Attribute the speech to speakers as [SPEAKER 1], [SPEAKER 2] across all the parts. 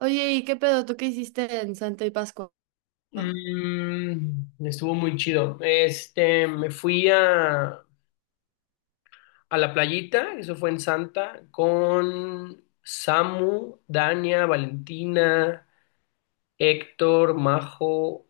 [SPEAKER 1] Oye, ¿y qué pedo? ¿Tú qué hiciste en Santa y Pascua?
[SPEAKER 2] Estuvo muy chido. Este, me fui a la playita. Eso fue en Santa, con Samu, Dania, Valentina, Héctor, Majo,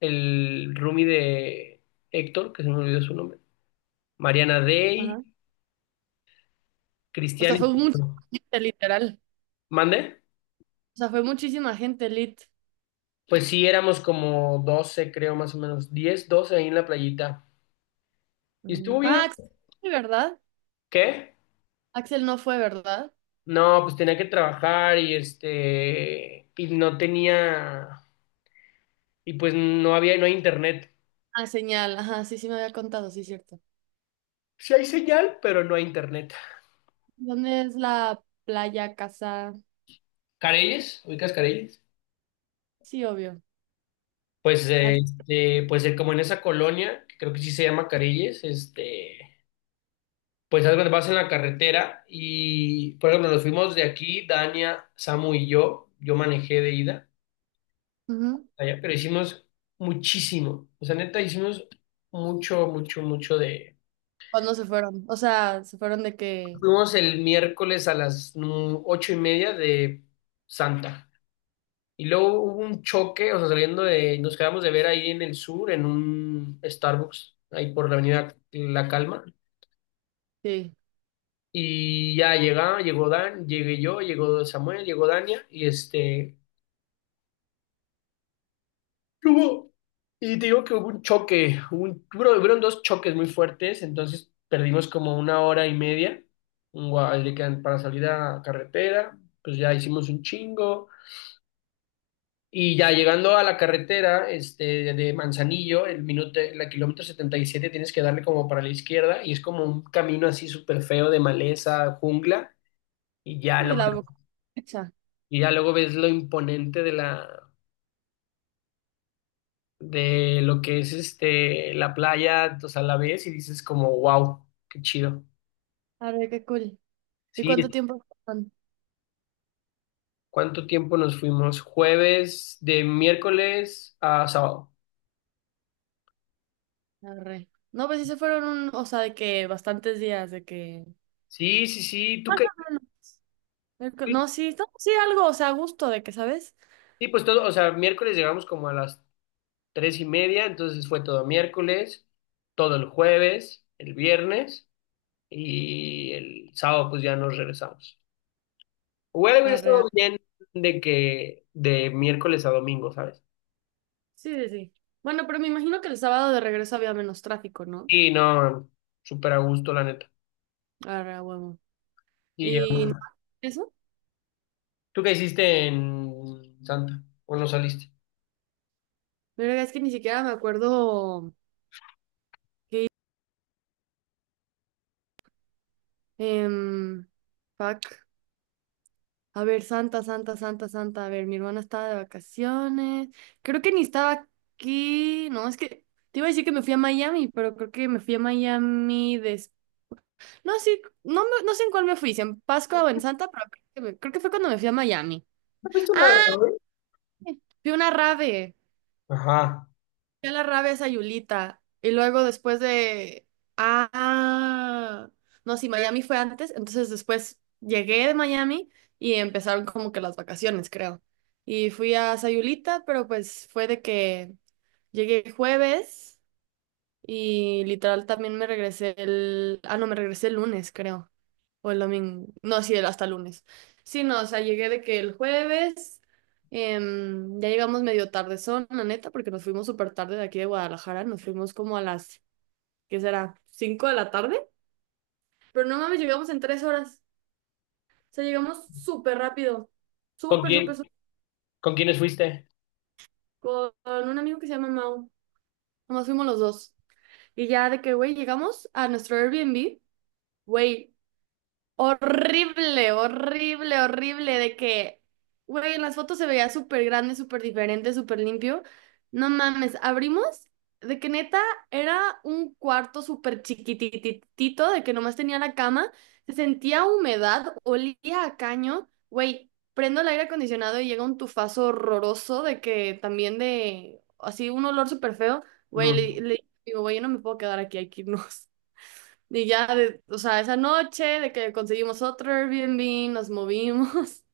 [SPEAKER 2] el roomie de Héctor, que se me olvidó su nombre, Mariana Day,
[SPEAKER 1] Ajá. O
[SPEAKER 2] Cristian
[SPEAKER 1] sea, fue
[SPEAKER 2] y...
[SPEAKER 1] mucha gente, literal.
[SPEAKER 2] ¿Mande?
[SPEAKER 1] O sea, fue muchísima gente, lit.
[SPEAKER 2] Pues sí, éramos como 12 creo, más o menos, 10 12 ahí en la playita. Y estuvo bien.
[SPEAKER 1] Ah, Axel, fue, ¿verdad?
[SPEAKER 2] ¿Qué?
[SPEAKER 1] Axel no fue, ¿verdad?
[SPEAKER 2] No, pues tenía que trabajar y este, y no tenía, y pues no había, no hay internet.
[SPEAKER 1] Ah, señal. Ajá, sí, me había contado, sí, cierto.
[SPEAKER 2] Sí hay señal, pero no hay internet.
[SPEAKER 1] ¿Dónde es la playa, casa?
[SPEAKER 2] Careyes, ¿ubicas Careyes?
[SPEAKER 1] Sí, obvio.
[SPEAKER 2] Pues,
[SPEAKER 1] ¿A ti?
[SPEAKER 2] este, pues como en esa colonia, que creo que sí se llama Careyes, este, pues algo vas en la carretera y, por ejemplo, nos fuimos de aquí, Dania, Samu y yo manejé de ida
[SPEAKER 1] Ujú.
[SPEAKER 2] allá, pero hicimos muchísimo, o sea, neta, hicimos mucho, mucho, mucho de...
[SPEAKER 1] ¿Cuándo se fueron? O sea, se fueron de que...
[SPEAKER 2] Fuimos el miércoles a las 8:30 de Santa. Y luego hubo un choque, o sea, saliendo de, nos quedamos de ver ahí en el sur, en un Starbucks, ahí por la avenida La Calma.
[SPEAKER 1] Sí.
[SPEAKER 2] Y ya llegó Dan, llegué yo, llegó Samuel, llegó Dania, y este, ¿qué hubo? Y te digo que hubo un choque, hubieron dos choques muy fuertes, entonces perdimos como una hora y media en Gua- de que- para salir a carretera, pues ya hicimos un chingo. Y ya llegando a la carretera este, de Manzanillo, la kilómetro 77 tienes que darle como para la izquierda y es como un camino así súper feo de maleza, jungla, y ya,
[SPEAKER 1] Sí,
[SPEAKER 2] la-
[SPEAKER 1] la fecha.
[SPEAKER 2] y ya luego ves lo imponente de de lo que es este, la playa, o sea, la ves y dices como, wow, qué chido.
[SPEAKER 1] Arre, qué cool. ¿Y
[SPEAKER 2] Sí,
[SPEAKER 1] cuánto tiempo fueron?
[SPEAKER 2] ¿cuánto tiempo nos fuimos? Jueves, de miércoles a sábado.
[SPEAKER 1] Arre. No, pues sí se fueron un... O sea, de que bastantes días, de que...
[SPEAKER 2] Sí, sí, sí, tú
[SPEAKER 1] Más
[SPEAKER 2] qué,
[SPEAKER 1] o menos. No, sí, no, sí, algo, o sea, a gusto de que, ¿sabes?
[SPEAKER 2] sí, pues todo, o sea, miércoles llegamos como a las 3:30, entonces fue todo miércoles, todo el jueves, el viernes y el sábado pues ya nos regresamos. Hubiera
[SPEAKER 1] Arre, a-
[SPEAKER 2] estado bien de que de miércoles a domingo, ¿sabes?
[SPEAKER 1] Sí, sí, sí. Bueno, pero me imagino que el sábado de regreso había menos tráfico, ¿no?
[SPEAKER 2] Y no, súper a gusto la neta.
[SPEAKER 1] Arre, a huevo.
[SPEAKER 2] Y
[SPEAKER 1] Y
[SPEAKER 2] llegamos.
[SPEAKER 1] no, eso,
[SPEAKER 2] ¿Tú qué hiciste en Santa? ¿O no saliste?
[SPEAKER 1] pero es que ni siquiera me acuerdo. em, Fuck. A ver, Santa, Santa, Santa, Santa. A ver, mi hermana estaba de vacaciones. Creo que ni estaba aquí. No, es que te iba a decir que me fui a Miami, pero creo que me fui a Miami. No, sí, no, no sé en cuál me fui, si en Pascua o en Santa, pero creo que, creo que fue cuando me fui a Miami.
[SPEAKER 2] ¿No fuiste a nada,
[SPEAKER 1] Ah,
[SPEAKER 2] güey?
[SPEAKER 1] fui a una rave,
[SPEAKER 2] Ajá.
[SPEAKER 1] fui a la rave a Sayulita. Y luego después de... Ah, no, sí, Miami fue antes, entonces después llegué de Miami y empezaron como que las vacaciones, creo. Y fui a Sayulita, pero pues fue de que llegué jueves y literal también me regresé el... Ah, no, me regresé el lunes, creo. O el domingo. No, sí, el- hasta el lunes. Sí, no, o sea, llegué de que el jueves. Ya llegamos medio tardezón, la neta, porque nos fuimos súper tarde de aquí de Guadalajara. Nos fuimos como a las, ¿qué será? ¿Cinco de la tarde? Pero no mames, llegamos en 3 horas. O sea, llegamos súper rápido.
[SPEAKER 2] ¿Con
[SPEAKER 1] Súper,
[SPEAKER 2] quién?
[SPEAKER 1] súper, súper.
[SPEAKER 2] ¿Con quiénes fuiste?
[SPEAKER 1] Con un amigo que se llama Mau. Nomás fuimos los dos. Y ya de que, güey, llegamos a nuestro Airbnb. Güey, horrible, horrible, horrible, de que, güey, en las fotos se veía súper grande, súper diferente, súper limpio. No mames, abrimos, de que neta era un cuarto súper chiquititito, de que nomás tenía la cama, se sentía humedad, olía a caño, güey, prendo el aire acondicionado y llega un tufazo horroroso, de que también de, así, un olor súper feo, güey,
[SPEAKER 2] Ujú.
[SPEAKER 1] le digo, güey, yo no me puedo quedar aquí, hay que irnos. Y ya, de- o sea, esa noche de que conseguimos otro Airbnb, nos movimos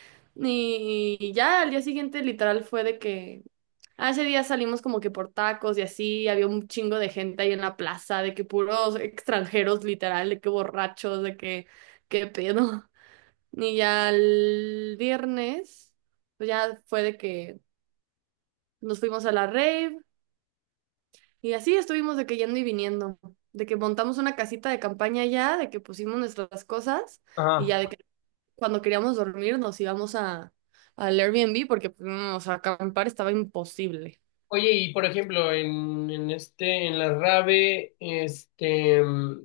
[SPEAKER 1] y ya al día siguiente literal fue de que, ah, ese día salimos como que por tacos y así, había un chingo de gente ahí en la plaza, de que puros extranjeros literal, de que borrachos, de que, qué pedo. Y ya el viernes, pues ya fue de que nos fuimos a la rave. Y así estuvimos de que yendo y viniendo, de que montamos una casita de campaña ya, de que pusimos nuestras cosas y
[SPEAKER 2] Ajá.
[SPEAKER 1] ya de que cuando queríamos dormir nos íbamos a al Airbnb porque pues, no, o sea, acampar estaba imposible.
[SPEAKER 2] Oye, y por ejemplo, en la Rave, este,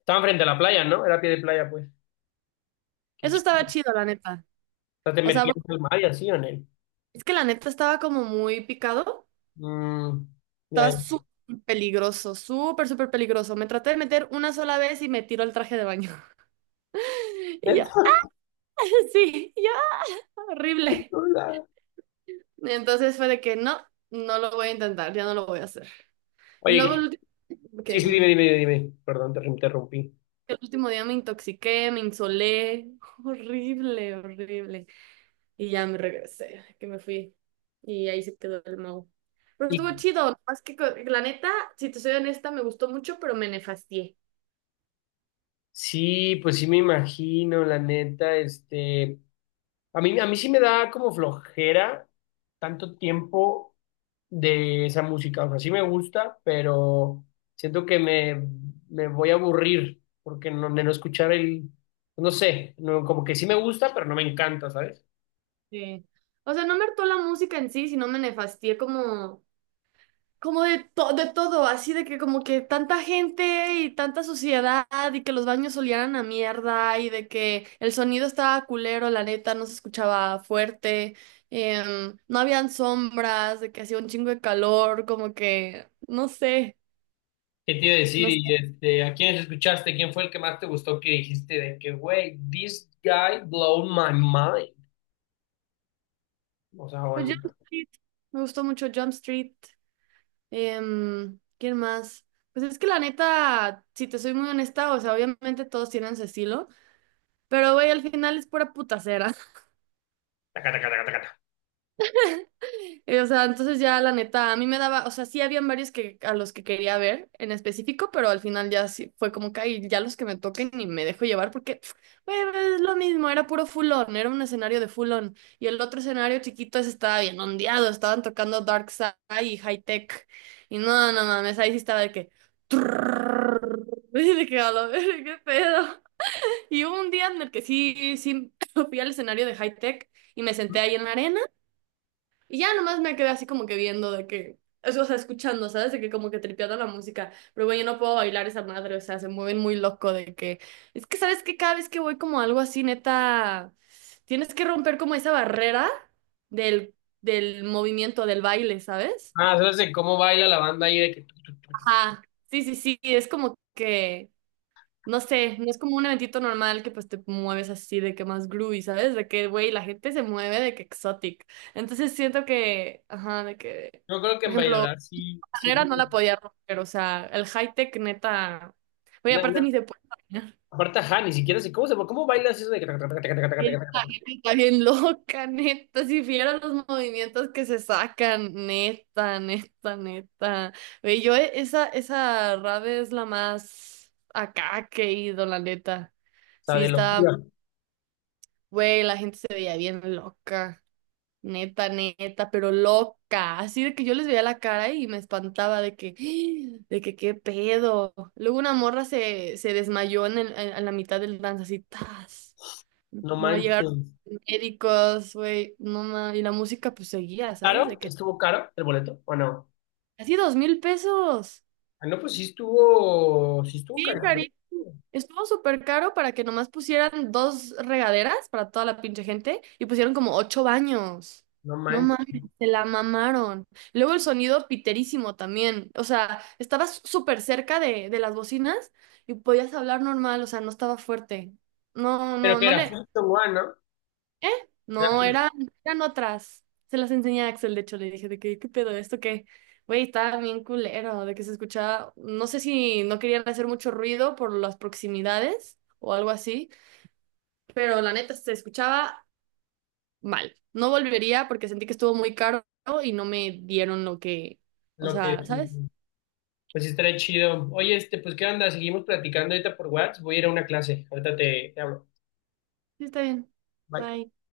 [SPEAKER 2] estaban frente a la playa, ¿no? Era pie de playa, pues. Qué
[SPEAKER 1] Eso estaba
[SPEAKER 2] chido.
[SPEAKER 1] chido, la neta.
[SPEAKER 2] O sea, te
[SPEAKER 1] O sea,
[SPEAKER 2] metías
[SPEAKER 1] porque
[SPEAKER 2] al mar y así, ¿o no?
[SPEAKER 1] es que la neta estaba como muy picado,
[SPEAKER 2] Mm, ya,
[SPEAKER 1] estaba
[SPEAKER 2] ya.
[SPEAKER 1] súper peligroso, súper, súper peligroso. Me traté de meter una sola vez y me tiró el traje de baño. Y ya, sí, ya, horrible.
[SPEAKER 2] Hola.
[SPEAKER 1] Entonces fue de que no, no lo voy a intentar, ya no lo voy a hacer. Y luego
[SPEAKER 2] Oye,
[SPEAKER 1] el... Ok,
[SPEAKER 2] sí, sí, dime,
[SPEAKER 1] dime.
[SPEAKER 2] dime, dime. Perdón, te interrumpí.
[SPEAKER 1] El último día me intoxiqué, me insolé, horrible, horrible. Y ya me regresé, que me fui. Y ahí se quedó el mago. Pero
[SPEAKER 2] ¿Y
[SPEAKER 1] estuvo chido, más que la neta, si te soy honesta, me gustó mucho, pero me nefastié.
[SPEAKER 2] sí, pues sí me imagino, la neta, este, a mí sí me da como flojera tanto tiempo de esa música, o sea, sí me gusta, pero siento que me voy a aburrir porque no, de no escuchar el, no sé, no, como que sí me gusta, pero no me encanta, ¿sabes?
[SPEAKER 1] Sí. O sea, no me hartó la música en sí, sino me nefastié como de, de todo, así de que como que tanta gente y tanta suciedad y que los baños olían a mierda y de que el sonido estaba culero, la neta, no se escuchaba fuerte, no habían sombras, de que hacía un chingo de calor, como que, no sé,
[SPEAKER 2] ¿Qué te iba a decir?
[SPEAKER 1] no sé.
[SPEAKER 2] Y este, ¿a quiénes escuchaste? ¿Quién fue el que más te gustó que dijiste de que, güey, this guy blow my mind? O sea, o
[SPEAKER 1] Pero
[SPEAKER 2] el...
[SPEAKER 1] Jump Street, me gustó mucho Jump Street, ¿quién más? Pues es que la neta, si te soy muy honesta, o sea, obviamente todos tienen su estilo, pero güey, al final es pura putacera.
[SPEAKER 2] taca, taca, taca, taca, taca.
[SPEAKER 1] O sea, entonces ya la neta, a mí me daba, o sea, sí habían varios que a los que quería ver en específico, pero al final ya sí fue como que "Ay, ya los que me toquen y me dejo llevar", porque güey, es lo mismo, era puro fulón, era un escenario de fulón y el otro escenario chiquito ese estaba bien ondeado, estaban tocando Dark Side y High Tech y no, no mames, ahí sí estaba de que y de que a la verga, qué pedo. Y hubo un día en el que sí fui al escenario de High Tech y me senté ahí en la arena. Y ya nomás me quedé así como que viendo de que, eso, o sea, escuchando, ¿sabes? De que como que tripeando la música, pero güey, yo no puedo bailar esa madre, o sea, se mueven muy loco de que, es que, ¿sabes que cada vez que voy como a algo así, neta, tienes que romper como esa barrera del, del movimiento, del baile, ¿sabes?
[SPEAKER 2] Ah, sabes de cómo baila la banda ahí de que tu, tu, tu, tu.
[SPEAKER 1] Ajá, sí, sí, sí, es como que, no sé, no es como un eventito normal que pues te mueves así de que más groovy, ¿sabes? De que, güey, la gente se mueve de que exotic. Entonces siento que, ajá, de que...
[SPEAKER 2] Yo creo que
[SPEAKER 1] Por
[SPEAKER 2] en
[SPEAKER 1] ejemplo,
[SPEAKER 2] bailar sí, sí.
[SPEAKER 1] manera no la podía romper, o sea, el high tech neta. Oye,
[SPEAKER 2] No,
[SPEAKER 1] aparte
[SPEAKER 2] no.
[SPEAKER 1] ni se puede caminar.
[SPEAKER 2] Aparte ajá, ni siquiera sé cómo bailas eso de que taca, taca, taca, taca, taca,
[SPEAKER 1] Y
[SPEAKER 2] taca,
[SPEAKER 1] esta
[SPEAKER 2] taca, taca?
[SPEAKER 1] gente está bien loca, neta. Si vieras los movimientos que se sacan, neta, neta, neta. Ve yo esa, esa rave es la más acá que he ido, la neta.
[SPEAKER 2] O sea,
[SPEAKER 1] Sí,
[SPEAKER 2] de
[SPEAKER 1] está,
[SPEAKER 2] locura.
[SPEAKER 1] güey, la gente se veía bien loca. Neta, neta, pero loca. Así de que yo les veía la cara y me espantaba de que, de que qué pedo. Luego una morra se desmayó en, a la mitad del dance, así, tas.
[SPEAKER 2] No
[SPEAKER 1] No llegaron
[SPEAKER 2] manches.
[SPEAKER 1] médicos, güey, no ma- Y la música pues seguía, ¿sabes? De
[SPEAKER 2] ¿Caro?
[SPEAKER 1] que,
[SPEAKER 2] ¿Estuvo caro el boleto o no?
[SPEAKER 1] así $2,000.
[SPEAKER 2] Ah, no, pues sí estuvo caro.
[SPEAKER 1] Sí, estuvo súper caro para que nomás pusieran 2 regaderas para toda la pinche gente y pusieron como 8 baños.
[SPEAKER 2] No
[SPEAKER 1] No mames,
[SPEAKER 2] manches.
[SPEAKER 1] se la mamaron. Luego el sonido piterísimo también. O sea, estabas súper cerca de las bocinas y podías hablar normal, o sea, no estaba fuerte. No,
[SPEAKER 2] Pero
[SPEAKER 1] no,
[SPEAKER 2] que
[SPEAKER 1] no
[SPEAKER 2] era
[SPEAKER 1] le.
[SPEAKER 2] First and One, ¿no? Era
[SPEAKER 1] No,
[SPEAKER 2] First,
[SPEAKER 1] eran, eran otras. Se las enseñé a Axel, de hecho, le dije de que, ¿qué pedo? ¿Esto qué? Güey, estaba bien culero, de que se escuchaba, no sé si no querían hacer mucho ruido por las proximidades o algo así, pero la neta se escuchaba mal. No volvería porque sentí que estuvo muy caro y no me dieron lo que, o
[SPEAKER 2] lo que
[SPEAKER 1] sea, ¿sabes?
[SPEAKER 2] pues sí estaría chido. Oye, este, pues ¿qué onda? Seguimos platicando ahorita por WhatsApp. Voy a ir a una clase. Ahorita te hablo.
[SPEAKER 1] Sí, está bien.
[SPEAKER 2] Bye.
[SPEAKER 1] Bye.